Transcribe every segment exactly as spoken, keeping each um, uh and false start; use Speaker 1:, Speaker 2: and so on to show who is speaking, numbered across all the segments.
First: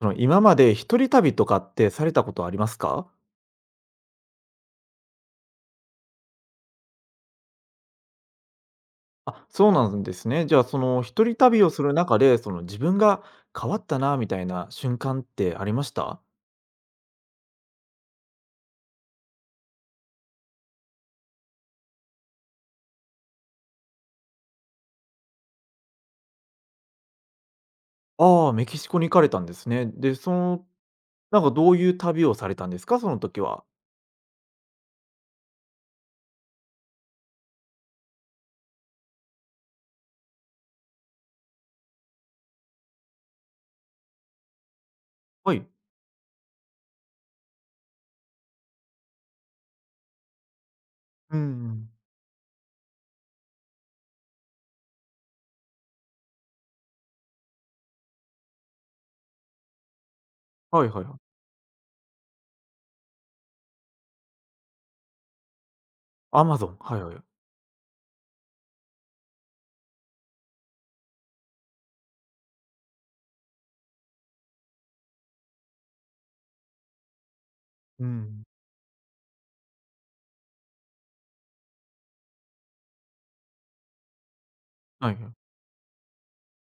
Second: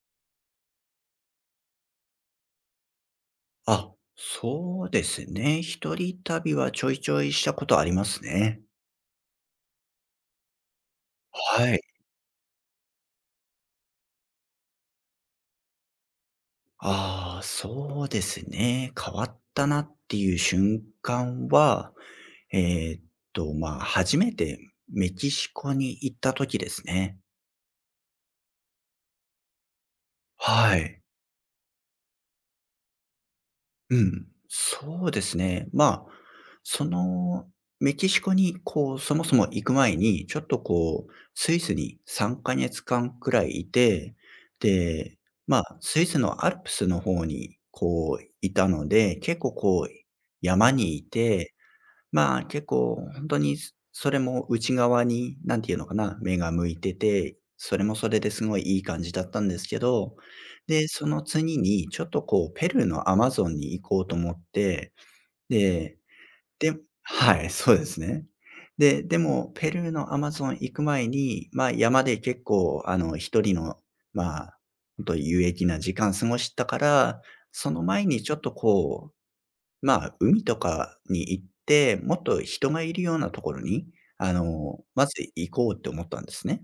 Speaker 1: その、今まで一人旅とかってされたことありますか？
Speaker 2: あ、そうですね。一人旅はちょいちょいしたことありますね。
Speaker 1: あ、そうなんですね。じゃあ、その、一人旅
Speaker 2: は
Speaker 1: を
Speaker 2: い。
Speaker 1: する中で、その、自分が変わったなみたいな瞬間ってありました？
Speaker 2: ああ、そうですね。変わったなっていう瞬間は、えーっと、まあ、初めてメキシコに行った時ですね。
Speaker 1: ああ、メキシコに行かれたんですね。で、その、
Speaker 2: はい。
Speaker 1: なんかどういう旅をされたんですか？その時は。
Speaker 2: うん、そうですね。まあ、その、メキシコに、こう、そもそも行く前に、ちょっとこう、スイスにさんかげつかんくらいいて、で、
Speaker 1: は
Speaker 2: ま
Speaker 1: い。
Speaker 2: あ、スイスのアルプスの方に、こう、いたので、結構こう、山にい
Speaker 1: う
Speaker 2: て、
Speaker 1: ん、
Speaker 2: まあ、結構本当に、そそれも内側に、何て言うのかな、目が向いてて、それもそれですごいいい感じだったんですけど、
Speaker 1: は
Speaker 2: で、
Speaker 1: いはい
Speaker 2: そ
Speaker 1: は
Speaker 2: の
Speaker 1: い。
Speaker 2: 次にちょっとこうペルーのアマゾンに行こうと思って、で、
Speaker 1: アマゾ
Speaker 2: で
Speaker 1: ン、はいはい。
Speaker 2: はい、そうですね。で、でもペルーのアマゾン行く前に、まあ、山で結構あの一人の、まあ、本当有益な時間過ごしたから、その
Speaker 1: う
Speaker 2: 前にちょっ
Speaker 1: ん。
Speaker 2: とこまあ、海とかに行って、もっと人がいるようなところに、あの、ま
Speaker 1: は
Speaker 2: ず
Speaker 1: いはい。
Speaker 2: 行こうって思ったんですね。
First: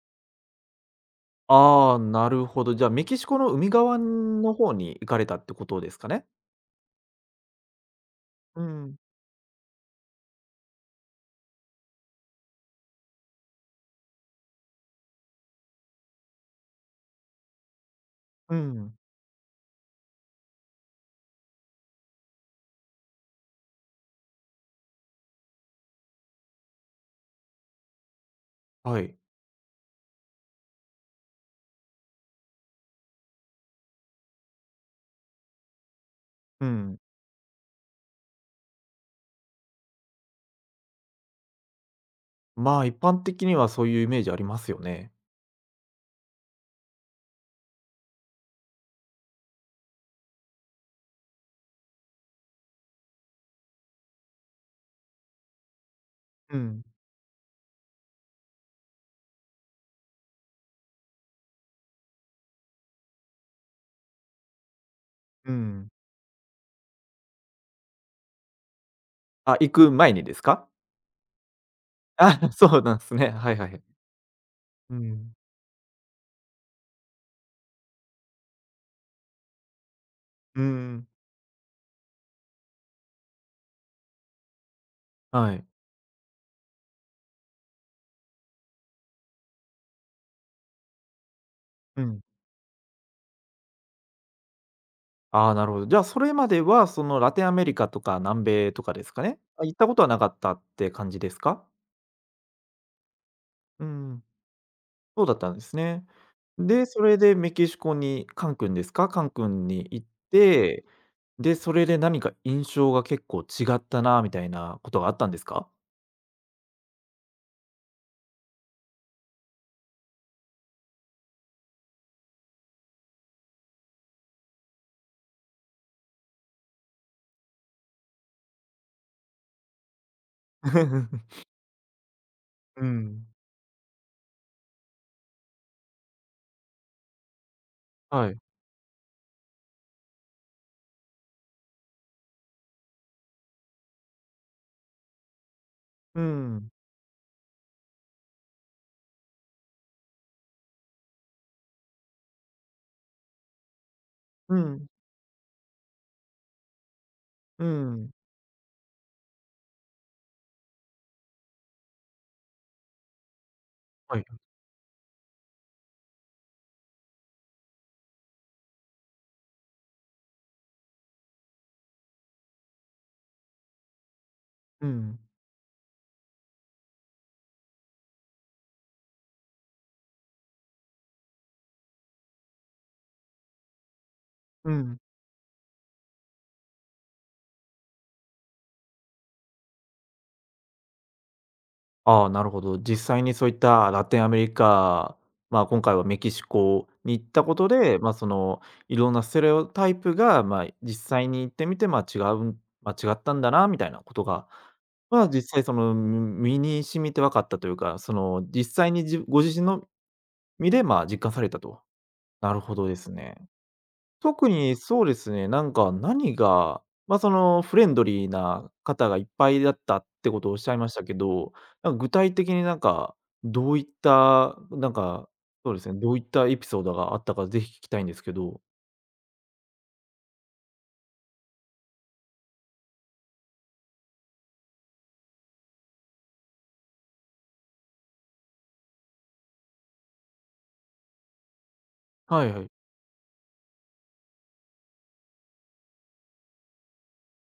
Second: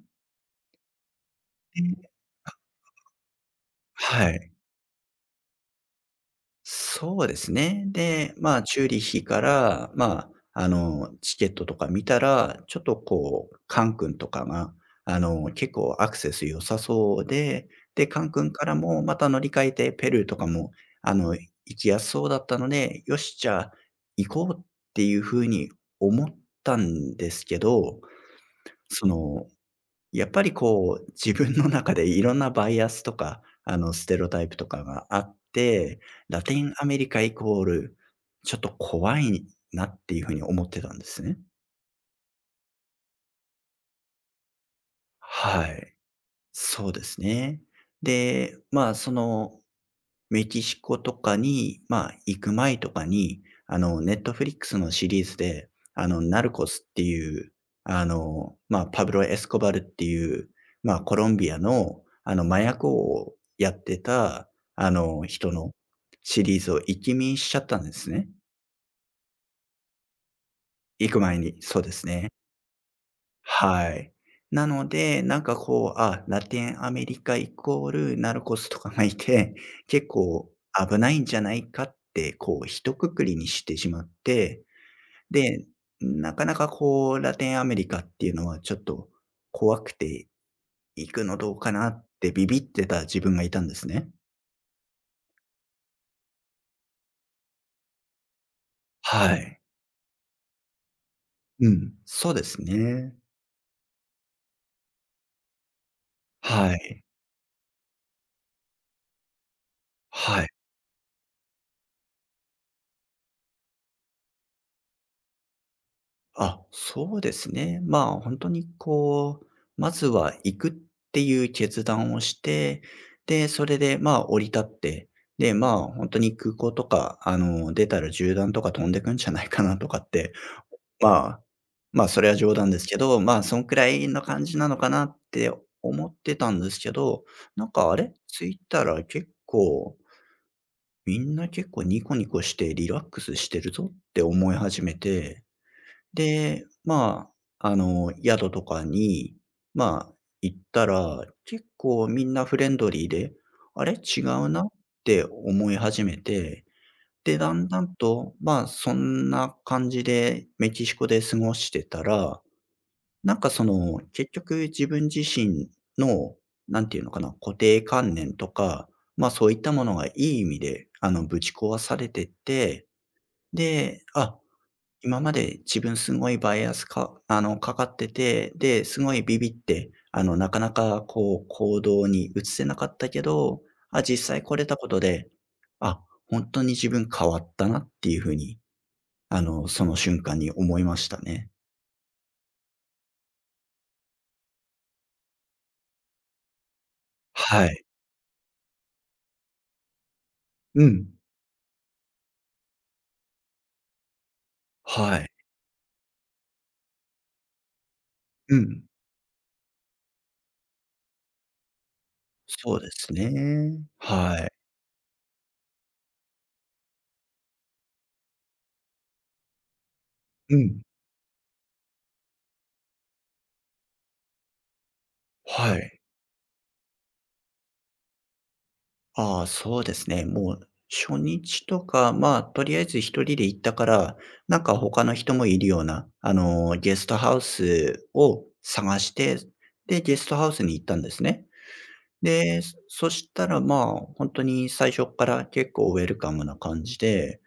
Speaker 1: ああ、
Speaker 2: で
Speaker 1: なるほど。じゃあ、メキシコの海側
Speaker 2: はい。
Speaker 1: の方に行かれたってことですかね？
Speaker 2: そうですね。で、ま
Speaker 1: う
Speaker 2: あ、チューリ
Speaker 1: ん、
Speaker 2: ッヒから、まあ、あの、チケットとか見たら、ちょっとこう、カン君とかが、あの、結構アクセス良さそうで、で、カン君
Speaker 1: う
Speaker 2: から
Speaker 1: ん。
Speaker 2: もまた乗り換えて、ペルーとかも、あの、行きやすそうだったので、よし、じゃあ行こうっていうふうに思ったんですけど、
Speaker 1: は
Speaker 2: そ
Speaker 1: い。
Speaker 2: の、やっぱりこう、自分の中でいろんなバイアスとか、あの、ステレオタイプとかがあって、
Speaker 1: うんうんはい
Speaker 2: ラテンア
Speaker 1: う
Speaker 2: メ
Speaker 1: ん。
Speaker 2: リカイコール、ちょっと怖いなっていう風に思ってたんですね。
Speaker 1: まあ、一般的にはそういうイメージありますよね。
Speaker 2: はい。そうですね。で、まあ、そのメキシコとかに、まあ、行く前とかに、あの、ネットフリックスのシリーズで、あの、ナル
Speaker 1: う
Speaker 2: コス
Speaker 1: ん、
Speaker 2: っていう、あの、まあ、パブロ・エスコバルっていう、まあ、コロンビアの、あの、麻薬王をやってた、あの、人
Speaker 1: う
Speaker 2: の
Speaker 1: ん。
Speaker 2: シリーズを一気見しちゃったんですね。
Speaker 1: あ、行く前にですか？
Speaker 2: 行く前に、そうですね。
Speaker 1: あ、そうなんですね。はいはいはい。
Speaker 2: はい。なの
Speaker 1: う
Speaker 2: で、
Speaker 1: ん、
Speaker 2: なんかこう、あ、ラテンアメリカイコールナルコスとかがいて、結構
Speaker 1: う
Speaker 2: 危
Speaker 1: ん。
Speaker 2: ないんじゃないかって、こう、一括りにしてしまって、
Speaker 1: はい。
Speaker 2: で、なかなかこう、ラテンアメリカっていうのはちょっと怖くて行くのどうかな
Speaker 1: う
Speaker 2: っ
Speaker 1: ん。
Speaker 2: てビビってた自分がいたんですね。
Speaker 1: ああ、なるほど。じゃあ、それまでは、その、ラテンアメリカとか南米とかですか
Speaker 2: は
Speaker 1: ね？
Speaker 2: い。
Speaker 1: あ、行ったことはなかったって感じですか？
Speaker 2: うん、そうですね。
Speaker 1: うん、そうだったんですね。
Speaker 2: は
Speaker 1: で、そ
Speaker 2: い。
Speaker 1: れでメキシコにカン君ですか？カン君に行っ
Speaker 2: はい。
Speaker 1: て、で、それで何か印象が結構違ったなみたいなことがあったんですか？
Speaker 2: あ、そうですね。まあ、本当にこう、まずは行くっていう決断をして、で、それで、まあ、降り立って、で、まあ、本当に空港とか、あの、出たら銃弾とか飛んでくんじゃないかなとかって、ま あ、まあ、それは冗談で
Speaker 1: う
Speaker 2: すけど、
Speaker 1: ん。
Speaker 2: まあ、そんくらいの感じなのかなって思ってたんですけど、なんか、あれ、
Speaker 1: はい。
Speaker 2: 着いたら結構みんな結構ニコニコしてリラックスしてるぞって思い始めて、
Speaker 1: う
Speaker 2: で、
Speaker 1: ん、
Speaker 2: まあ、あの、宿とかに、まあ、行ったら、結構みんなフレンドリーで、あれ違う
Speaker 1: う
Speaker 2: なっ
Speaker 1: ん、
Speaker 2: て思い始めて、で、だ
Speaker 1: う
Speaker 2: んだん
Speaker 1: ん、
Speaker 2: と、まあ、そんな感じでメキシコで過ごしてたら、なんかその、
Speaker 1: はい。
Speaker 2: 結局自分自身の、なんていうのかな、固定観念とか、まあそういったものがいい意味で、あの、ぶち壊されてって、で、あ、
Speaker 1: うん、
Speaker 2: 今まで自分すごいバイアスかあの、かかってて、で、すごいビビって、あの、なかなかこう行動に移せなかったけど、あ、実際これ
Speaker 1: う
Speaker 2: たこと
Speaker 1: ん。
Speaker 2: で、あ、本当に自分変わったなっていうふうに、あの、その瞬間に思いましたね。
Speaker 1: ああ、なるほど。実際にそういったラテンアメリカ、まあ、今回はメキシコに行ったこ
Speaker 2: は
Speaker 1: と
Speaker 2: い。
Speaker 1: で、まあ、その、いろんなステレオタイプが、まあ、
Speaker 2: う
Speaker 1: 実
Speaker 2: ん。
Speaker 1: 際に行ってみて、まあ、違う、まあ、違ったんだなみたいなことが、
Speaker 2: は
Speaker 1: まあ、
Speaker 2: い。
Speaker 1: 実際その、み身に染みて分かったというか、その、
Speaker 2: う
Speaker 1: 実
Speaker 2: ん。
Speaker 1: 際にじご自身の身で、まあ、実感されたと。なるほ
Speaker 2: そうで
Speaker 1: どで
Speaker 2: す
Speaker 1: すね。
Speaker 2: ね。は
Speaker 1: 特
Speaker 2: い。
Speaker 1: にそうですね、なんか何が、まあ、そのフレンドリーな方がいっぱいだったってことをお
Speaker 2: う
Speaker 1: っしゃい
Speaker 2: ん。
Speaker 1: ましたけど、なんか具体的になんか、どういった、なんか、そう
Speaker 2: は
Speaker 1: ですね、
Speaker 2: い。
Speaker 1: どういったエピソードがあったかぜひ聞きたいんですけど。
Speaker 2: ああ、そうですね。もう初日とか、まあ、とりあえず一人で行ったから、なんか他の人もいるような、あの、ゲストハウスを探して、で、ゲストハウスに行ったんですね。
Speaker 1: はいは
Speaker 2: で、
Speaker 1: い。
Speaker 2: そそしたら、まあ、本当に最初から結構ウェルカムな感じで、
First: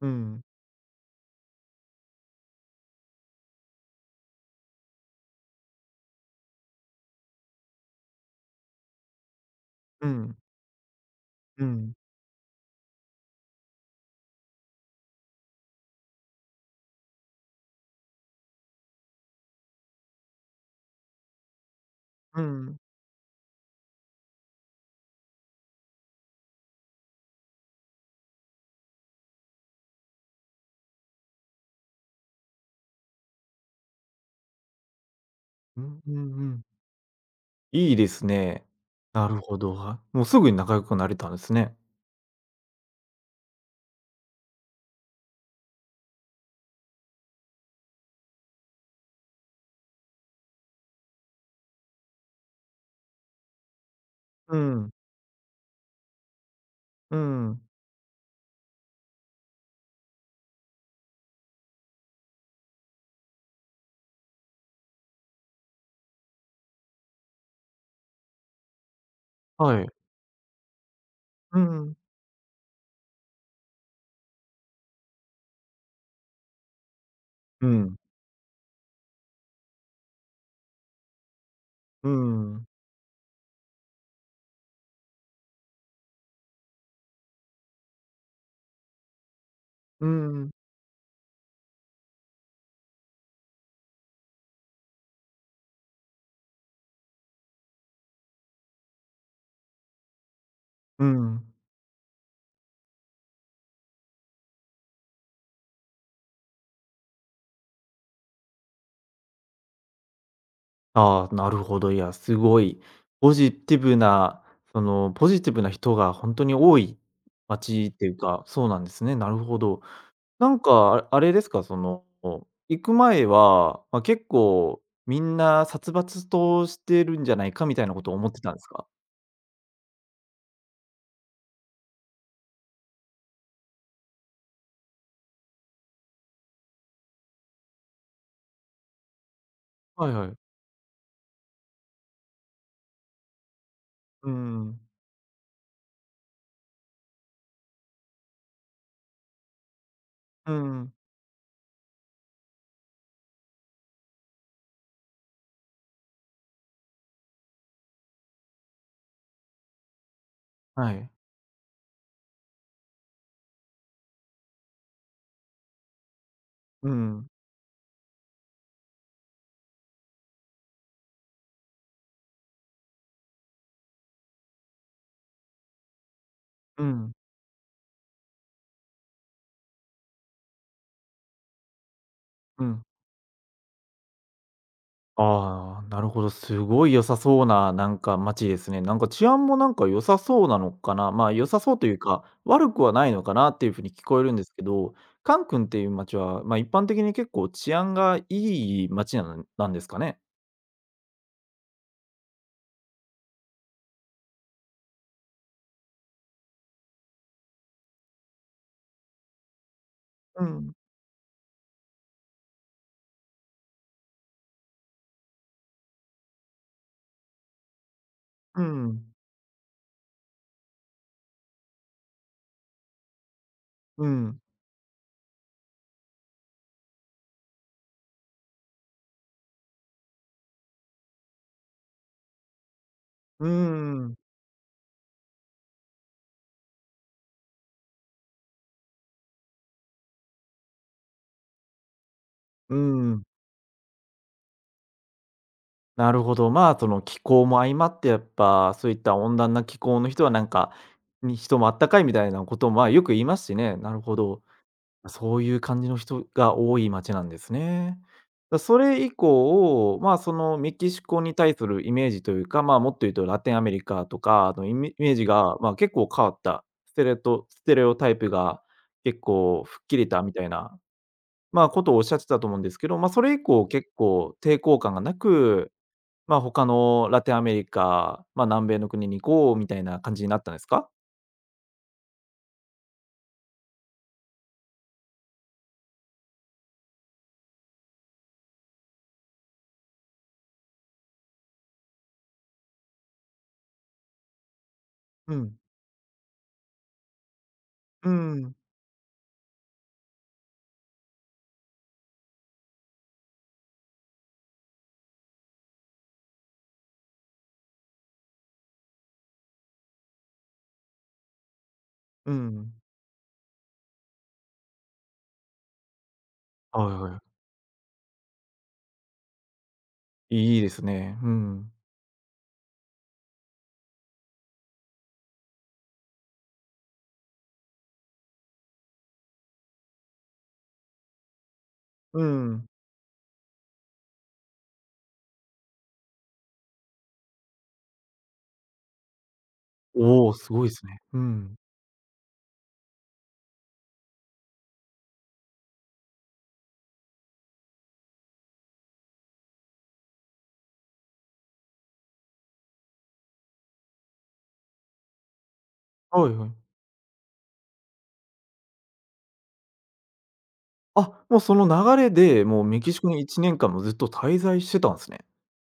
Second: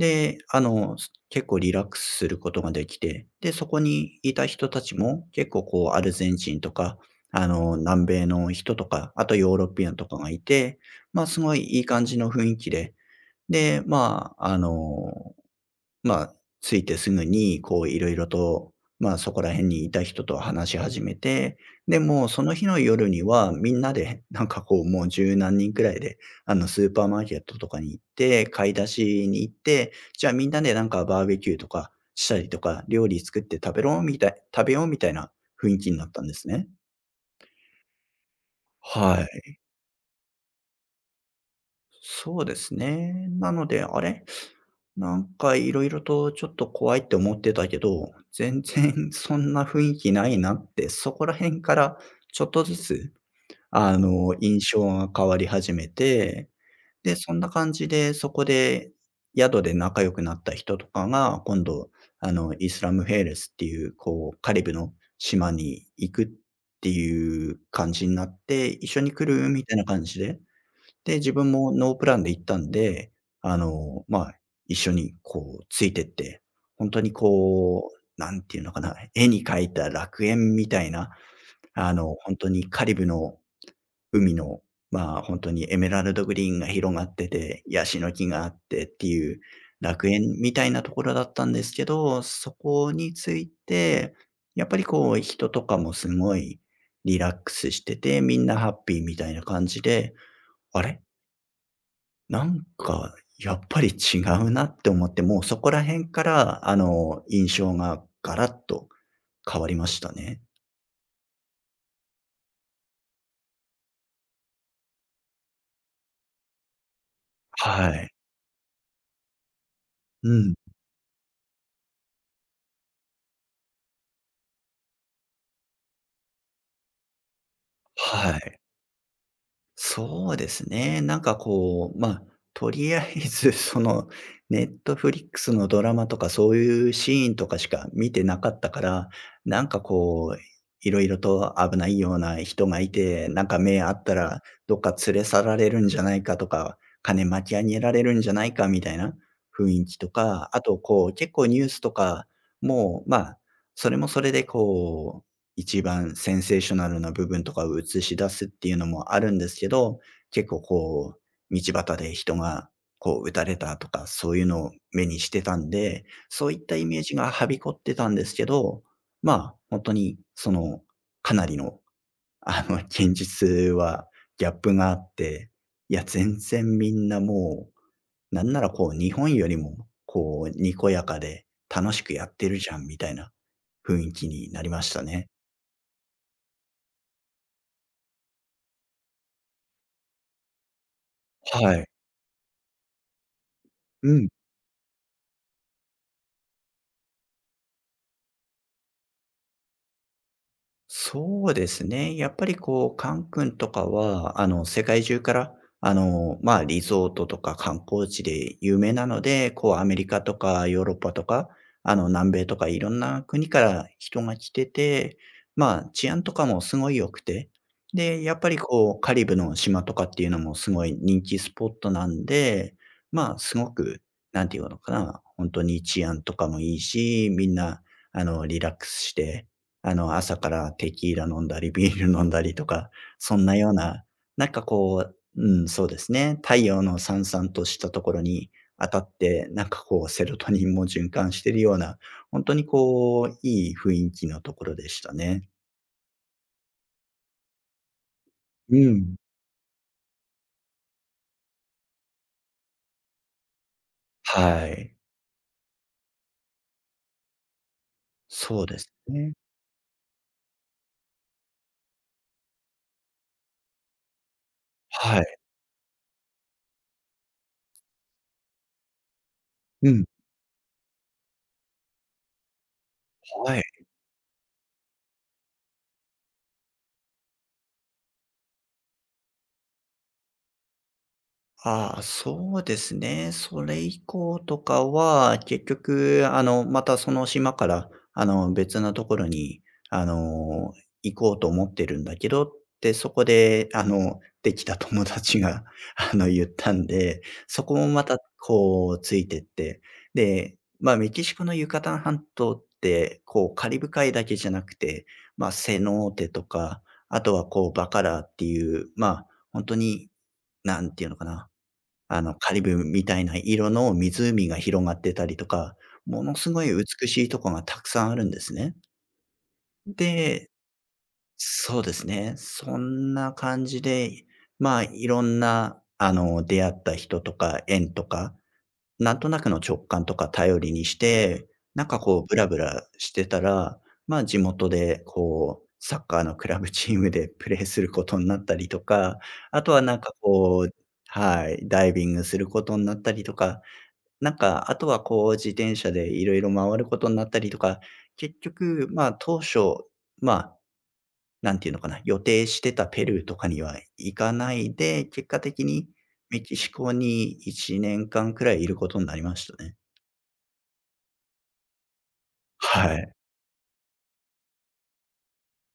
Speaker 1: うん、
Speaker 2: あの、結構リラックスすることができて、で、そこにいた人たちも結構こうアルゼンチンとか、あの、南米の人とか、あとヨーロピアンと
Speaker 1: う
Speaker 2: かが
Speaker 1: ん、
Speaker 2: いて、まあ、すごい
Speaker 1: う
Speaker 2: いい
Speaker 1: ん、
Speaker 2: 感じの雰囲気で、で、まあ、あの、まあ、着いてすぐに、こう色々と、まあ、そこら辺にいた人と話し始めて、で、もう
Speaker 1: う
Speaker 2: その日の
Speaker 1: ん、
Speaker 2: 夜にはみんなで、なんかこう、もう十何人くらいで、あの、スーパーマーケットとかに行って、買い出しに行って、じゃあみんなでなんかバーベキューとかしたりとか、料理作って食べろみたい食べようみたいな雰囲
Speaker 1: う
Speaker 2: 気に
Speaker 1: ん、
Speaker 2: なっ
Speaker 1: う
Speaker 2: たん
Speaker 1: ん、
Speaker 2: で
Speaker 1: う
Speaker 2: す
Speaker 1: ん。
Speaker 2: ね。
Speaker 1: いいですね。
Speaker 2: は
Speaker 1: なるほ
Speaker 2: い。
Speaker 1: ど、はもうすぐに仲良くなれたんですね。
Speaker 2: そうですね。なので、あれ？なんか色々とちょっと怖いって思ってたけど、全然 そんな雰囲気ないなって、そこら辺からちょっとずつ、あの、
Speaker 1: う
Speaker 2: 印象
Speaker 1: ん、
Speaker 2: が変わり始めて、で、
Speaker 1: う
Speaker 2: そんな
Speaker 1: ん、
Speaker 2: 感じで、そこで宿で仲良くなった人とかが、今度、あの、イスラムフェレスっていう、こう、カリブの島に行くっていう感じになって、一緒に来る？みたい
Speaker 1: は
Speaker 2: な
Speaker 1: い。
Speaker 2: 感じで、で、自分もノープランで行ったんで、あの、まあ、一緒にこうついてって、本当に
Speaker 1: う
Speaker 2: こ
Speaker 1: ん、
Speaker 2: う、なんていうのかな、絵に描いた楽園みたいな、あ
Speaker 1: う
Speaker 2: の、本当
Speaker 1: ん、うん、
Speaker 2: にカリブの海の、まあ、本当にエメラルドグリーンが広がってて、ヤシの木があってっていう
Speaker 1: う
Speaker 2: 楽園
Speaker 1: ん、
Speaker 2: みたいなところだったんですけど、そこについて、やっぱりこう人とかもすごいリラックスしてて、みんなハッピーみたいな感じで、あれ？
Speaker 1: うん。
Speaker 2: なんか、やっぱり違うなって思って、もうそこら辺から、あの、印象がガラッと変わりましたね。
Speaker 1: ああ、なるほど。いや、すごいポジティブな、その、ポジティブな人が本当に多い街
Speaker 2: は
Speaker 1: って
Speaker 2: い。
Speaker 1: いうか、そうなんですね。なるほど。
Speaker 2: う
Speaker 1: な
Speaker 2: ん。
Speaker 1: んか、ああれですか、その、行く前は、まあ、結構みんな殺伐としてるんじゃないかみたいなことを思っ
Speaker 2: は
Speaker 1: てたん
Speaker 2: い。
Speaker 1: ですか？
Speaker 2: そうですね。なんかこう、まあ、とりあえず、その、ネットフリックスのドラマとかそういうシーンとかしか見てなかったから、なんか
Speaker 1: はいはい。
Speaker 2: こう、いろいろと危ないような人がいて、なんか目あったらどっか連れ去られるんじゃないかとか、金巻き上げられるんじゃないかみたいな雰囲気とか、
Speaker 1: う
Speaker 2: あと
Speaker 1: んうん。
Speaker 2: こう、結構ニュースとかも、うまあ、それもそれでこ一番センセーショナルな部分とかを映し出すっていうのもあるんですけど、結構
Speaker 1: はい。
Speaker 2: こう、道端で人がこう撃たれたとか、そういうのを目にしてたんで、そういったイ
Speaker 1: う
Speaker 2: メージ
Speaker 1: ん。
Speaker 2: がはびこってたんですけど、まあ、本当にその、かなりの、あの、現実はギャップがあって、いや、全然
Speaker 1: う
Speaker 2: みん
Speaker 1: ん。
Speaker 2: なもう、なんならこう日本よりも、こう、にこやかで楽しくやってる
Speaker 1: う
Speaker 2: じゃ
Speaker 1: ん。
Speaker 2: んみたいな雰囲気になりましたね。
Speaker 1: ああ、なるほど。すごい良さそうな、なんか街ですね。なんか治安もなんか良さそうなのかな。まあ、良さそ
Speaker 2: は
Speaker 1: う
Speaker 2: い。
Speaker 1: というか、悪くはないのかなっていう風に聞
Speaker 2: う
Speaker 1: こえ
Speaker 2: ん、
Speaker 1: るんですけど、カンクンっていう街は、まあ、一般的に結構治安がいい街なのなんですかね？
Speaker 2: そうですね。やっぱりこう、カン君とかは、あの、世界中から、あの、まあ、リゾートとか観光地で有名なので、こう、アメリカと
Speaker 1: う
Speaker 2: か
Speaker 1: ん、
Speaker 2: ヨーロッパとか、あの、南米とかいろんな国から人が来てて、まあ、治安とかもすごい良くて、で、やっぱり
Speaker 1: う
Speaker 2: こう、
Speaker 1: ん、
Speaker 2: カリブの島とかっていうのもすごい人気スポットなんで、まあ、すごく、
Speaker 1: うん、
Speaker 2: なんていうのかな、本当に治安とかもいいし、みんな、あの、リラックスして、あの、朝からテキーラ飲んだり、ビール飲んだりとか、そん
Speaker 1: う
Speaker 2: なような、
Speaker 1: ん、
Speaker 2: なんかこううん、そうですね、太陽のさんさんとしたところに当たって、なんかこうセロトニンも循環してるような、本当に
Speaker 1: う
Speaker 2: こ
Speaker 1: ん。
Speaker 2: う、いい雰囲気のところでしたね。
Speaker 1: なるほど。まあ、その気候も相まって、やっぱ
Speaker 2: う
Speaker 1: そういっ
Speaker 2: ん。
Speaker 1: た温暖な気候の人はなんか、に人もあったかいみたいなことも、まあ、よく言いますしね。なるほど。
Speaker 2: はい。
Speaker 1: そういう感じの人が多い街なんですね。だ
Speaker 2: そうで
Speaker 1: そ
Speaker 2: す
Speaker 1: れ以
Speaker 2: ね。
Speaker 1: 降、まあ、そのメキシコに対するイメージというか、まあ、もっと言うとラテンアメリカとかのイメイメー
Speaker 2: は
Speaker 1: ジ
Speaker 2: い。
Speaker 1: が、まあ、結構変わった、ステレトステレオタイプが結構吹っ
Speaker 2: う
Speaker 1: 切
Speaker 2: ん。
Speaker 1: れたみたいな、まあ、ことをおっしゃってたと思うんですけど、まあ、それ以
Speaker 2: はい。
Speaker 1: 降結構抵抗感がなく、まあ、他のラテンアメリカ、まあ、南米の国に行こうみたいな感じになったんですか？
Speaker 2: ああ、そうですね。それ以降とかは、結局、あの、またその島から、あの、別なところに、あの、行こうと思ってるんだけどって、そこで、あの、できた友
Speaker 1: う
Speaker 2: 達
Speaker 1: ん、
Speaker 2: が、あの、言ったんで、そこもま
Speaker 1: う
Speaker 2: た、
Speaker 1: ん、
Speaker 2: こう、ついてって。で、まあ、メキシコのユカタン半島って、こう、カリブ海だけじゃなくて、まあ、セノーテとか、あとは、こう、バカラっていう、まあ、本当に、なんていうのかな。あ
Speaker 1: う
Speaker 2: の、カリ
Speaker 1: ん。
Speaker 2: ブみたいな色の湖が広がってたりとか、ものすごい
Speaker 1: はい
Speaker 2: 美
Speaker 1: は
Speaker 2: し
Speaker 1: い。
Speaker 2: いとこがたくさんあるんですね。で、
Speaker 1: いいですね。うん。
Speaker 2: そうですね。そんな感じで、まあ、いろんな、あの、出会った人とか縁とか、なんとなくの直感とか頼りにして、なんかこ
Speaker 1: う
Speaker 2: うブラブ
Speaker 1: ん。
Speaker 2: ラしてたら、まあ、地元でこう、サッカーのクラブチームでプレーすることになったりとか、あとはなんか
Speaker 1: おお、すご
Speaker 2: こ
Speaker 1: い
Speaker 2: う、
Speaker 1: ですね。う
Speaker 2: は
Speaker 1: ん。
Speaker 2: い、ダイビングすることになったりとか、なんか、あとはこう自転車でいろいろ回ることになったりとか、結局、まあ、当初、まあ、なんていうのかな、予定してたペルーとかには行かないで、結果的に
Speaker 1: はい
Speaker 2: メ
Speaker 1: はい。
Speaker 2: キシコにいちねんかんくらいいることになりましたね。
Speaker 1: あ、もうその流れで、もうメ
Speaker 2: は
Speaker 1: キシコ
Speaker 2: い。
Speaker 1: にいちねんかんもずっと滞在してたんすね。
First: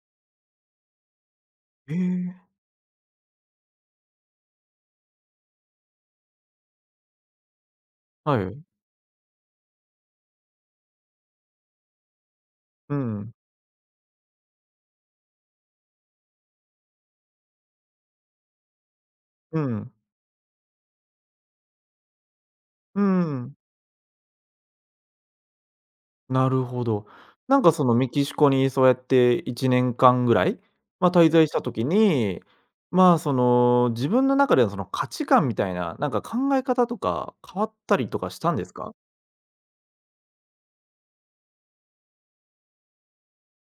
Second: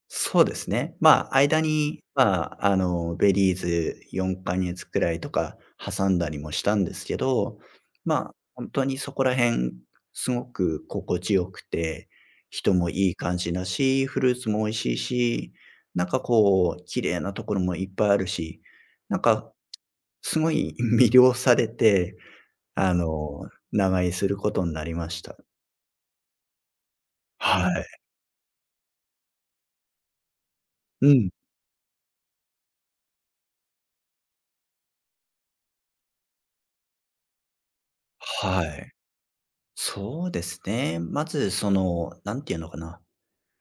Speaker 2: そうですね。まあ、間
Speaker 1: え
Speaker 2: に、
Speaker 1: え。
Speaker 2: まあ、あの、ベリーズよんかげつくらいとか挟んだりもしたんですけど、まあ、
Speaker 1: はい。
Speaker 2: 本当にそこら辺すごく心地よくて、人も
Speaker 1: う
Speaker 2: いい
Speaker 1: ん、
Speaker 2: 感じだし、フルーツも美味しいし、なんかこう、綺麗なところもいっぱいあるし、なんか
Speaker 1: うん、
Speaker 2: すごい 魅了されて、あ
Speaker 1: う
Speaker 2: の、
Speaker 1: ん。
Speaker 2: 長居することになりました。
Speaker 1: なるほど。なん
Speaker 2: は
Speaker 1: かそ
Speaker 2: い。
Speaker 1: のメキシコにそうやっていちねんかんぐらい、
Speaker 2: う
Speaker 1: ま、滞
Speaker 2: ん。
Speaker 1: 在した時に、まあ、その、自分の中でのその価値観みたいな、なんか考え方とか変わったりとかしたん
Speaker 2: は
Speaker 1: です
Speaker 2: い。
Speaker 1: か？
Speaker 2: そうですね。まずその、なんていうのかな。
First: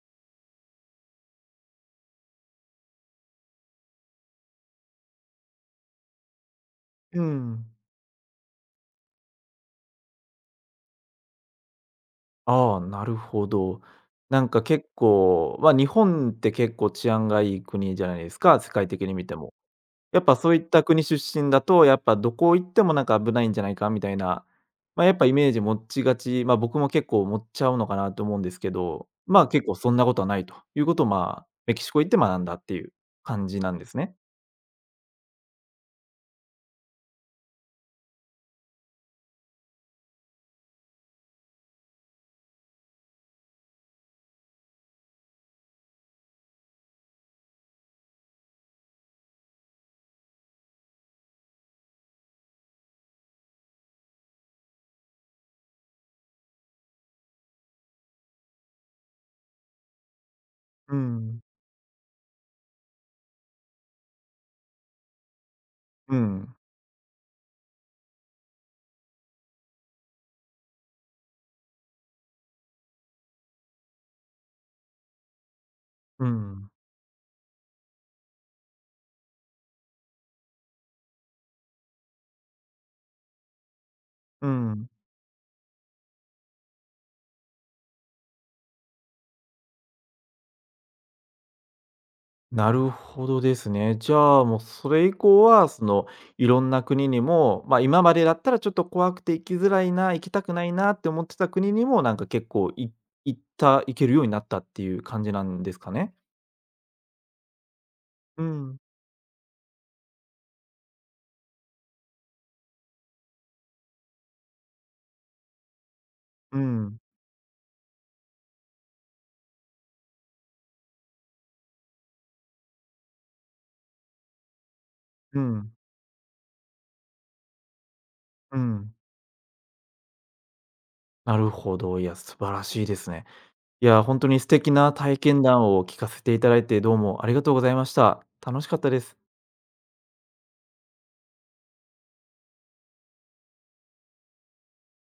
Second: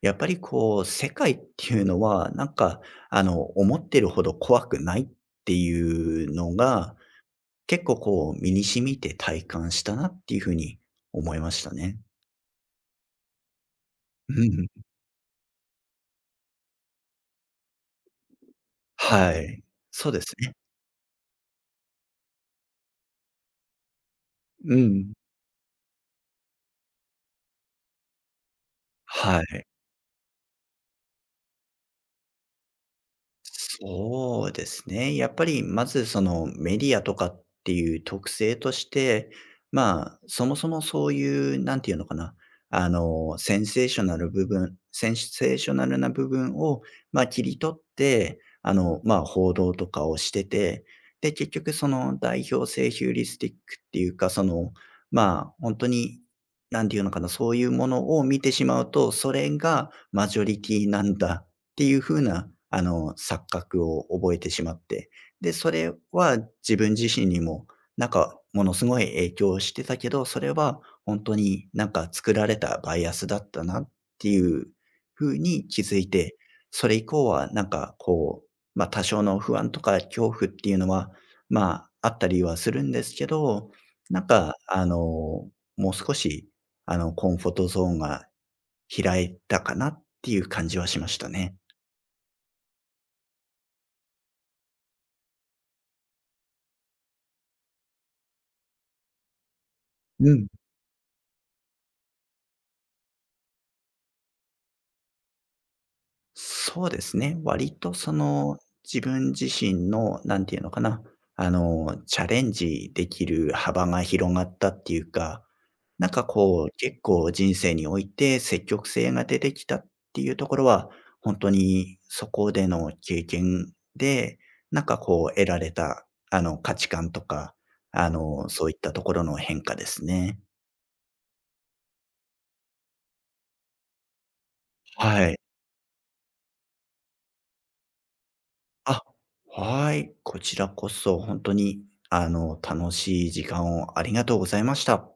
Speaker 2: やっぱりこう、世界っていうのは、なんか、あの、思ってるほど怖くないっていうのが、
Speaker 1: うん。
Speaker 2: 結構こう、身に染みて体感したなっていうふうに思いましたね。
Speaker 1: ああ、なるほど。
Speaker 2: う
Speaker 1: なんか
Speaker 2: ん。
Speaker 1: 結構、まあ、日本って結構治安がいい国じゃないですか、世界的に見
Speaker 2: は
Speaker 1: ても。
Speaker 2: い。そう
Speaker 1: や
Speaker 2: で
Speaker 1: っ
Speaker 2: す
Speaker 1: ぱそ
Speaker 2: ね。
Speaker 1: ういった国出身だと、やっぱどこ行ってもなんか危ないんじゃないかみたいな、
Speaker 2: う
Speaker 1: まあ、
Speaker 2: ん。
Speaker 1: やっぱイメージ持ちがち、まあ、僕も結構持っちゃうのかなと思うんですけど、
Speaker 2: は
Speaker 1: まあ、
Speaker 2: い。
Speaker 1: 結構そんなことはないということを、まあ、メキシコ行って学んだっていう感じなんですね。
Speaker 2: そうですね。やっぱりまずそのメディアとかっていう特性として、まあ、そもそもそういう、なんていうのかな、あの、センセーショナル部分、センセーショナルな部分を、まあ、切り取って、あの、まあ、報道とかをしてて、で、結局その代表性ヒューリスティックっていうか、その、まあ、本当に、なんていうのかな、そういうものを見てしまうと、それがマジョリティ
Speaker 1: う
Speaker 2: なん
Speaker 1: ん。
Speaker 2: だっていう風な、あの、錯覚を覚えてしまって、で、それ
Speaker 1: う
Speaker 2: は
Speaker 1: ん。
Speaker 2: 自分自身にも、なんか、ものすごい影響してたけど、それは本当になんか作られたバイアスだったなっていう風に気づい
Speaker 1: う
Speaker 2: て、
Speaker 1: ん。
Speaker 2: それ以降はなんかこう、ま、多少の不安とか恐怖っていうのは、まあ、あったりはするんですけど、なん
Speaker 1: う
Speaker 2: か、あ
Speaker 1: ん。
Speaker 2: の、もう少し、あの、コンフォートゾーンが開いたかなっていう感じはしましたね。
Speaker 1: なるほどですね。じゃあ、もうそれ以降は、その、いろんな国にも、まあ、今までだったらちょっと怖くて行きづらいな、行き
Speaker 2: う
Speaker 1: た
Speaker 2: ん、
Speaker 1: くないなって思ってた国にも、なんか結構い行った行けるようになったっていう感じなんですかね？
Speaker 2: そうですね。割とそ
Speaker 1: う
Speaker 2: の、
Speaker 1: ん、
Speaker 2: 自分自身の、なんていうのかな、あの、チャレンジできる幅が広がったっていうか、なんか
Speaker 1: う
Speaker 2: こう、結
Speaker 1: ん、
Speaker 2: 構人生において積極性が出てきたっていうところは、本当にそこでの経験で、なんかこう
Speaker 1: う
Speaker 2: 得られ
Speaker 1: ん、
Speaker 2: た、あの、価値観とか、あの、
Speaker 1: う
Speaker 2: そういった
Speaker 1: ん。
Speaker 2: ところの変化ですね。
Speaker 1: なるほど。いや、素晴らしいですね。いや、本当に素敵な体
Speaker 2: はい。
Speaker 1: 験談を聞かせていただいて、どうもありがとうございました。楽しかったで
Speaker 2: あ、
Speaker 1: す。
Speaker 2: はい。こちらこそ本当に、あの、楽しい時間をありがとうございました。